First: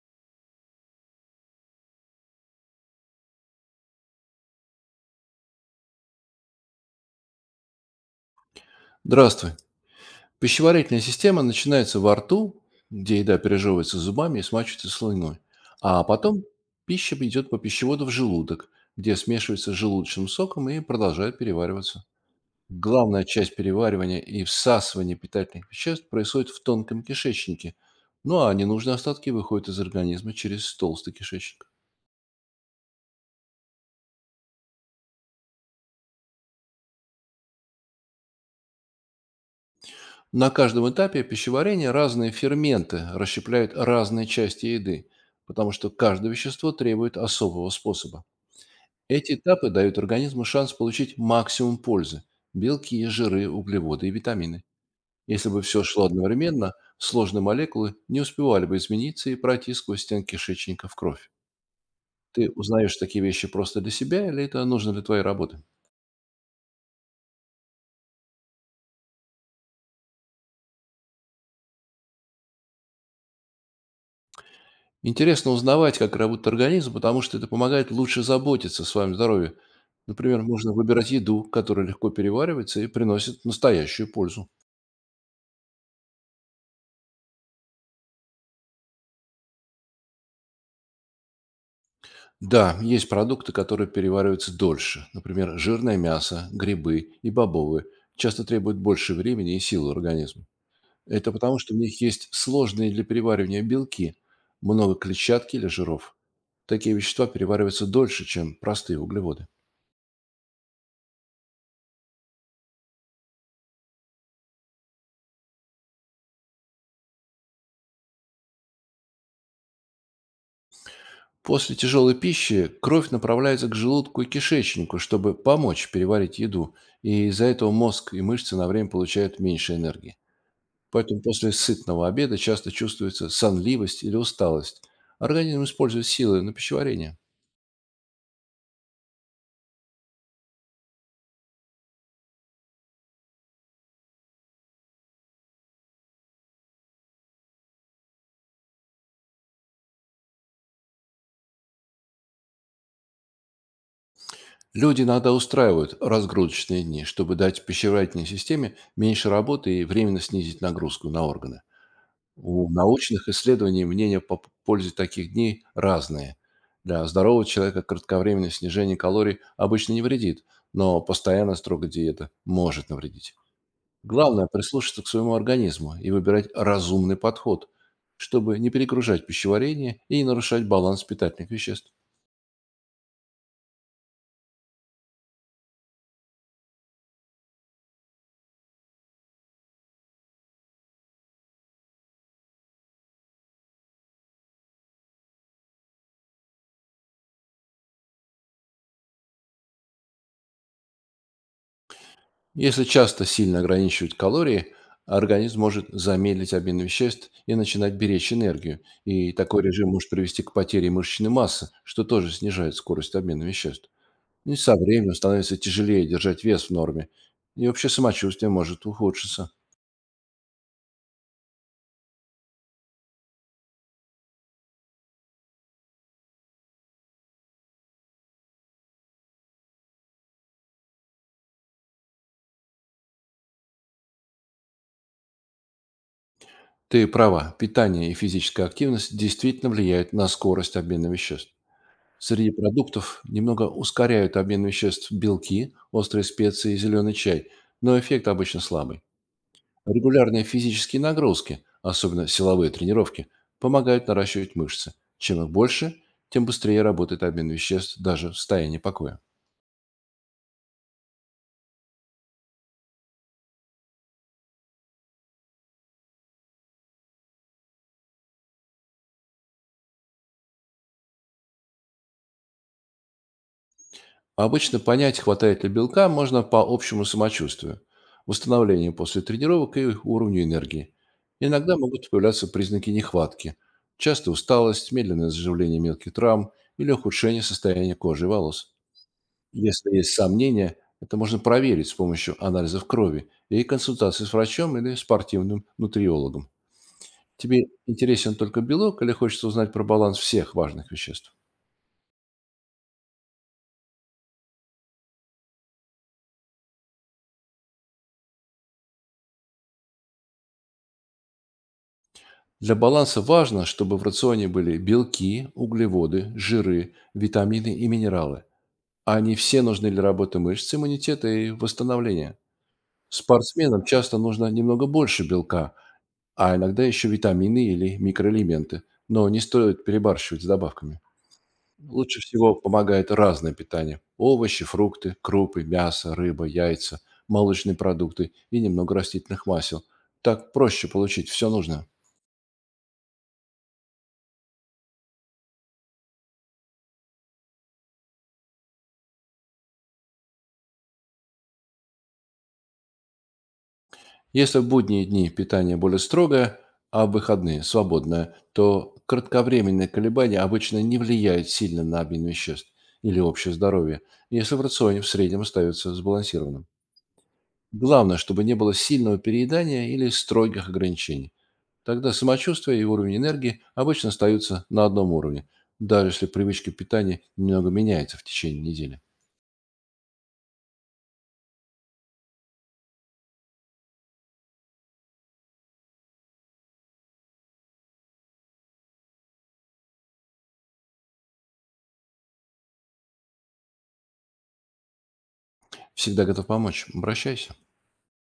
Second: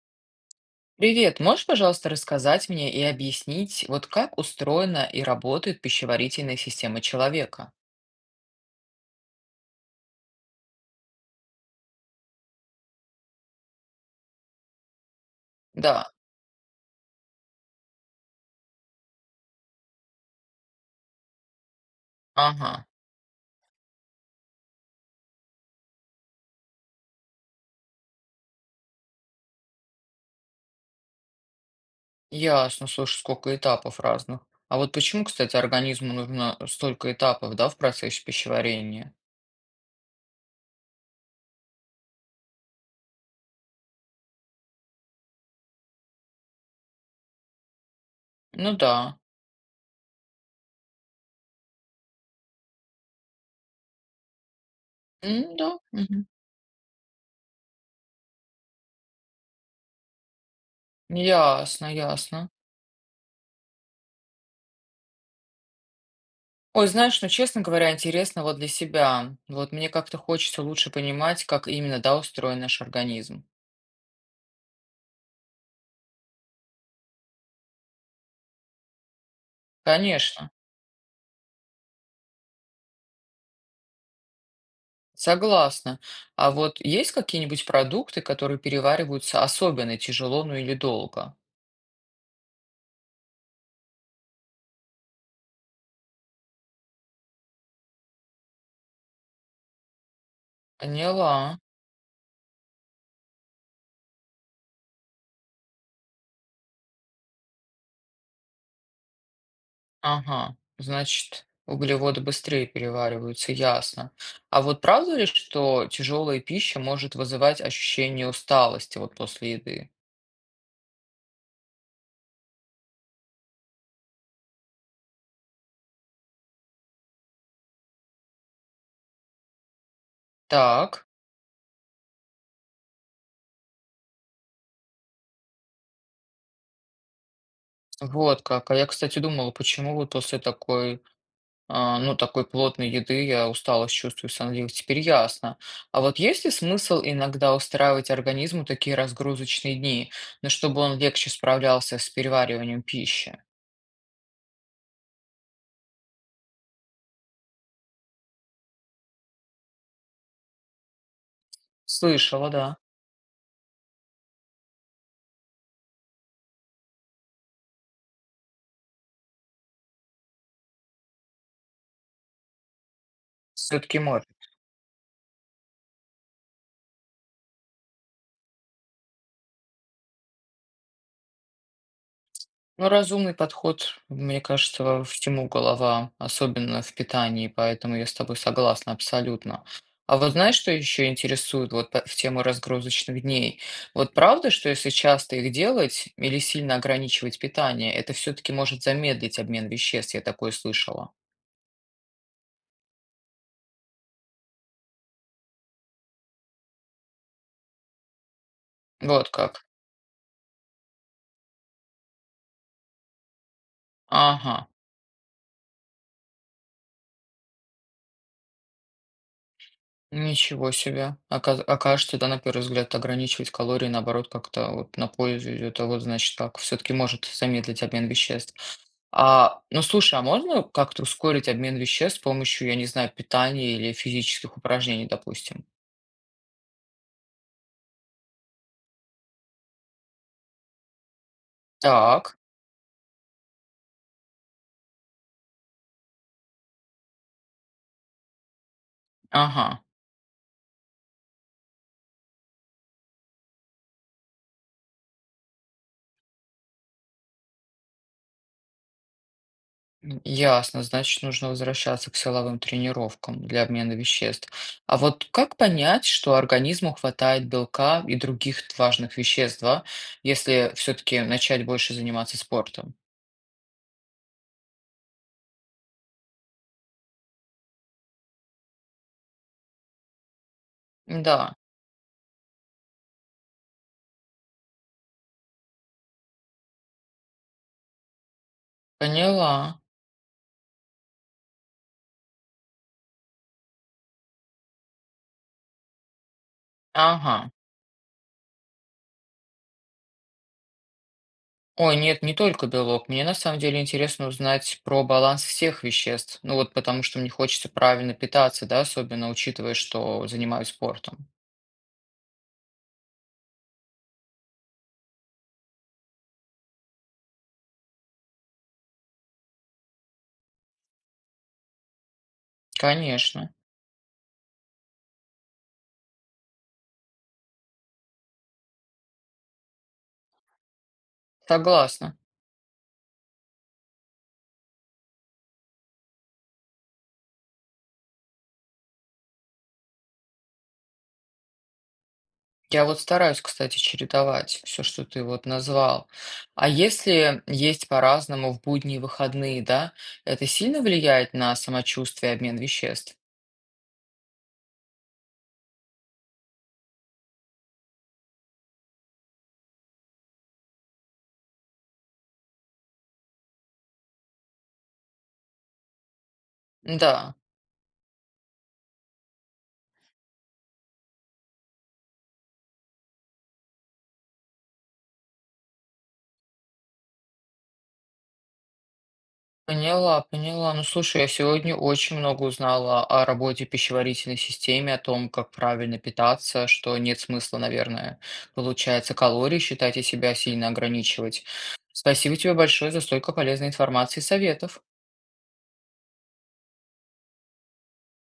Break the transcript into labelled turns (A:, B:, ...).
A: Привет, можешь, пожалуйста, рассказать мне и объяснить, вот как устроена и работает пищеварительная система человека?
B: Здравствуй. Пищеварительная система начинается во рту, где еда пережевывается зубами и смачивается слюной.
A: Да,
B: А потом пища идет по пищеводу в желудок, где смешивается с желудочным соком и продолжает перевариваться.
A: ага,
B: Главная часть переваривания и всасывания питательных веществ происходит в тонком кишечнике, ну а ненужные остатки выходят из организма через толстый кишечник.
A: ясно, слушай, сколько этапов разных. А вот почему, кстати, организму нужно столько этапов, да, в процессе пищеварения?
B: На каждом этапе пищеварения разные ферменты расщепляют разные части еды, потому что каждое вещество требует особого способа.
A: Ну да.
B: Эти этапы дают организму шанс получить максимум пользы– белки, жиры, углеводы и витамины. Если
A: М,
B: бы
A: да,
B: все шло
A: мгм.
B: одновременно, сложные молекулы не успевали бы измениться и пройти сквозь стенки кишечника в кровь.
A: Ясно, ясно.
B: Ты узнаешь такие вещи просто для себя или это нужно для твоей работы?
A: Ой, знаешь, ну, честно говоря, интересно вот для себя. Вот мне как-то хочется лучше понимать, как именно, да, устроен наш организм.
B: Интересно узнавать, как работает организм, потому что это помогает лучше заботиться о своем здоровье. Например,
A: Конечно.
B: можно выбирать еду, которая легко переваривается и приносит настоящую пользу.
A: Согласна. А вот есть какие-нибудь продукты, которые перевариваются особенно тяжело, ну или долго?
B: Да, есть продукты, которые перевариваются дольше. Например, жирное мясо, грибы и бобовые часто требуют больше времени и сил у организма. Это
A: Поняла.
B: потому, что в них есть сложные для переваривания белки, много клетчатки или жиров. Такие вещества перевариваются дольше, чем простые углеводы.
A: Ага. Значит, углеводы быстрее перевариваются, ясно. А вот правда ли, что тяжелая пища может вызывать ощущение усталости вот после еды?
B: После тяжелой пищи кровь направляется к желудку и кишечнику, чтобы помочь переварить еду, и из-за этого мозг и мышцы на время получают меньше энергии.
A: Так,
B: Поэтому после сытного обеда часто чувствуется сонливость или усталость. Организм использует силы на пищеварение.
A: вот как. А я, кстати, думала, почему вот после такой ну, такой плотной еды я усталость чувствую, сонливость. Теперь ясно. А вот есть ли смысл иногда устраивать организму такие разгрузочные дни, ну, чтобы он легче справлялся с перевариванием пищи?
B: Люди иногда устраивают разгрузочные дни, чтобы дать пищеварительной системе меньше работы и временно снизить нагрузку на органы.
A: Слышала,
B: У
A: да.
B: научных исследований мнения по пользе таких дней разные. Для здорового человека кратковременное снижение калорий обычно не вредит, но постоянно строгая диета может навредить.
A: Все-таки может.
B: Главное– прислушаться к своему организму и выбирать разумный подход, чтобы не перегружать пищеварение и не нарушать баланс питательных веществ.
A: Ну, разумный подход, мне кажется, всему голова, особенно в питании, поэтому я с тобой согласна абсолютно. А вот знаешь, что еще интересует вот в тему разгрузочных дней? Вот правда, что если часто их делать или сильно ограничивать питание, это все-таки может замедлить обмен веществ, я такое слышала.
B: Если часто сильно ограничивать калории, организм может замедлить обмен веществ и начинать беречь энергию,
A: Вот
B: и
A: как.
B: такой режим может привести к потере мышечной массы, что тоже снижает скорость обмена веществ.
A: Ага.
B: И со временем становится тяжелее держать вес в норме, и общее самочувствие может ухудшиться.
A: Ничего себе. Окажется, да, на первый взгляд, ограничивать калории, наоборот, как-то вот на пользу идет, а вот значит как, все-таки может замедлить обмен веществ. А, ну слушай, а можно как-то ускорить обмен веществ с помощью, я не знаю, питания или физических упражнений, допустим?
B: Ты права, питание и физическая активность действительно влияют на скорость обмена веществ.
A: Так,
B: Среди продуктов немного ускоряют обмен веществ белки, острые специи и зеленый чай, но эффект обычно слабый.
A: ага.
B: Регулярные физические нагрузки, особенно силовые тренировки, помогают наращивать мышцы. Чем их больше, тем быстрее работает обмен веществ даже в состоянии покоя.
A: М, ясно, значит, нужно возвращаться к силовым тренировкам для обмена веществ. А вот как понять, что организму хватает белка и других важных веществ, да, если все-таки начать больше заниматься спортом?
B: Обычно понять, хватает ли белка, можно по общему самочувствию, восстановлению после тренировок и уровню энергии.
A: Да,
B: Иногда могут появляться признаки нехватки, часто усталость, медленное заживление мелких травм или ухудшение состояния кожи и волос.
A: поняла.
B: Если есть сомнения, это можно проверить с помощью анализов крови и консультации с врачом или спортивным нутриологом.
A: Ага.
B: Тебе интересен только белок или хочется узнать про баланс всех важных веществ?
A: Ой, нет, не только белок. Мне на самом деле интересно узнать про баланс всех веществ. Ну вот потому что мне хочется правильно питаться, да, особенно учитывая, что занимаюсь спортом.
B: Для баланса важно, чтобы в рационе были белки, углеводы, жиры, витамины и минералы. Они все нужны для работы мышц, иммунитета и восстановления.
A: Конечно.
B: Спортсменам часто нужно немного больше белка, а иногда еще витамины или микроэлементы. Но не стоит перебарщивать с добавками.
A: Согласна.
B: Лучше всего помогает разное питание. Овощи, фрукты, крупы, мясо, рыба, яйца, молочные продукты и немного растительных масел. Так проще получить все нужное.
A: Я вот стараюсь, кстати, чередовать все, что ты вот назвал. А если есть по-разному в будние и выходные, да, это сильно влияет на самочувствие и обмен веществ?
B: Если в будние дни питание более строгое, а в выходные– свободное, то кратковременные колебания обычно не влияют сильно на обмен веществ или общее здоровье, если в рационе в среднем остается сбалансированным.
A: Да,
B: Главное, чтобы не было сильного переедания или строгих ограничений. Тогда самочувствие и уровень энергии обычно остаются на одном уровне, даже если привычка питания немного меняется в течение недели.
A: поняла, поняла. Ну, слушай, я сегодня очень много узнала о работе пищеварительной системы, о том, как правильно питаться, что нет смысла, наверное, получается, калории считать и себя сильно ограничивать. Спасибо тебе большое за столько полезной информации и советов.
B: Всегда готов помочь. Обращайся.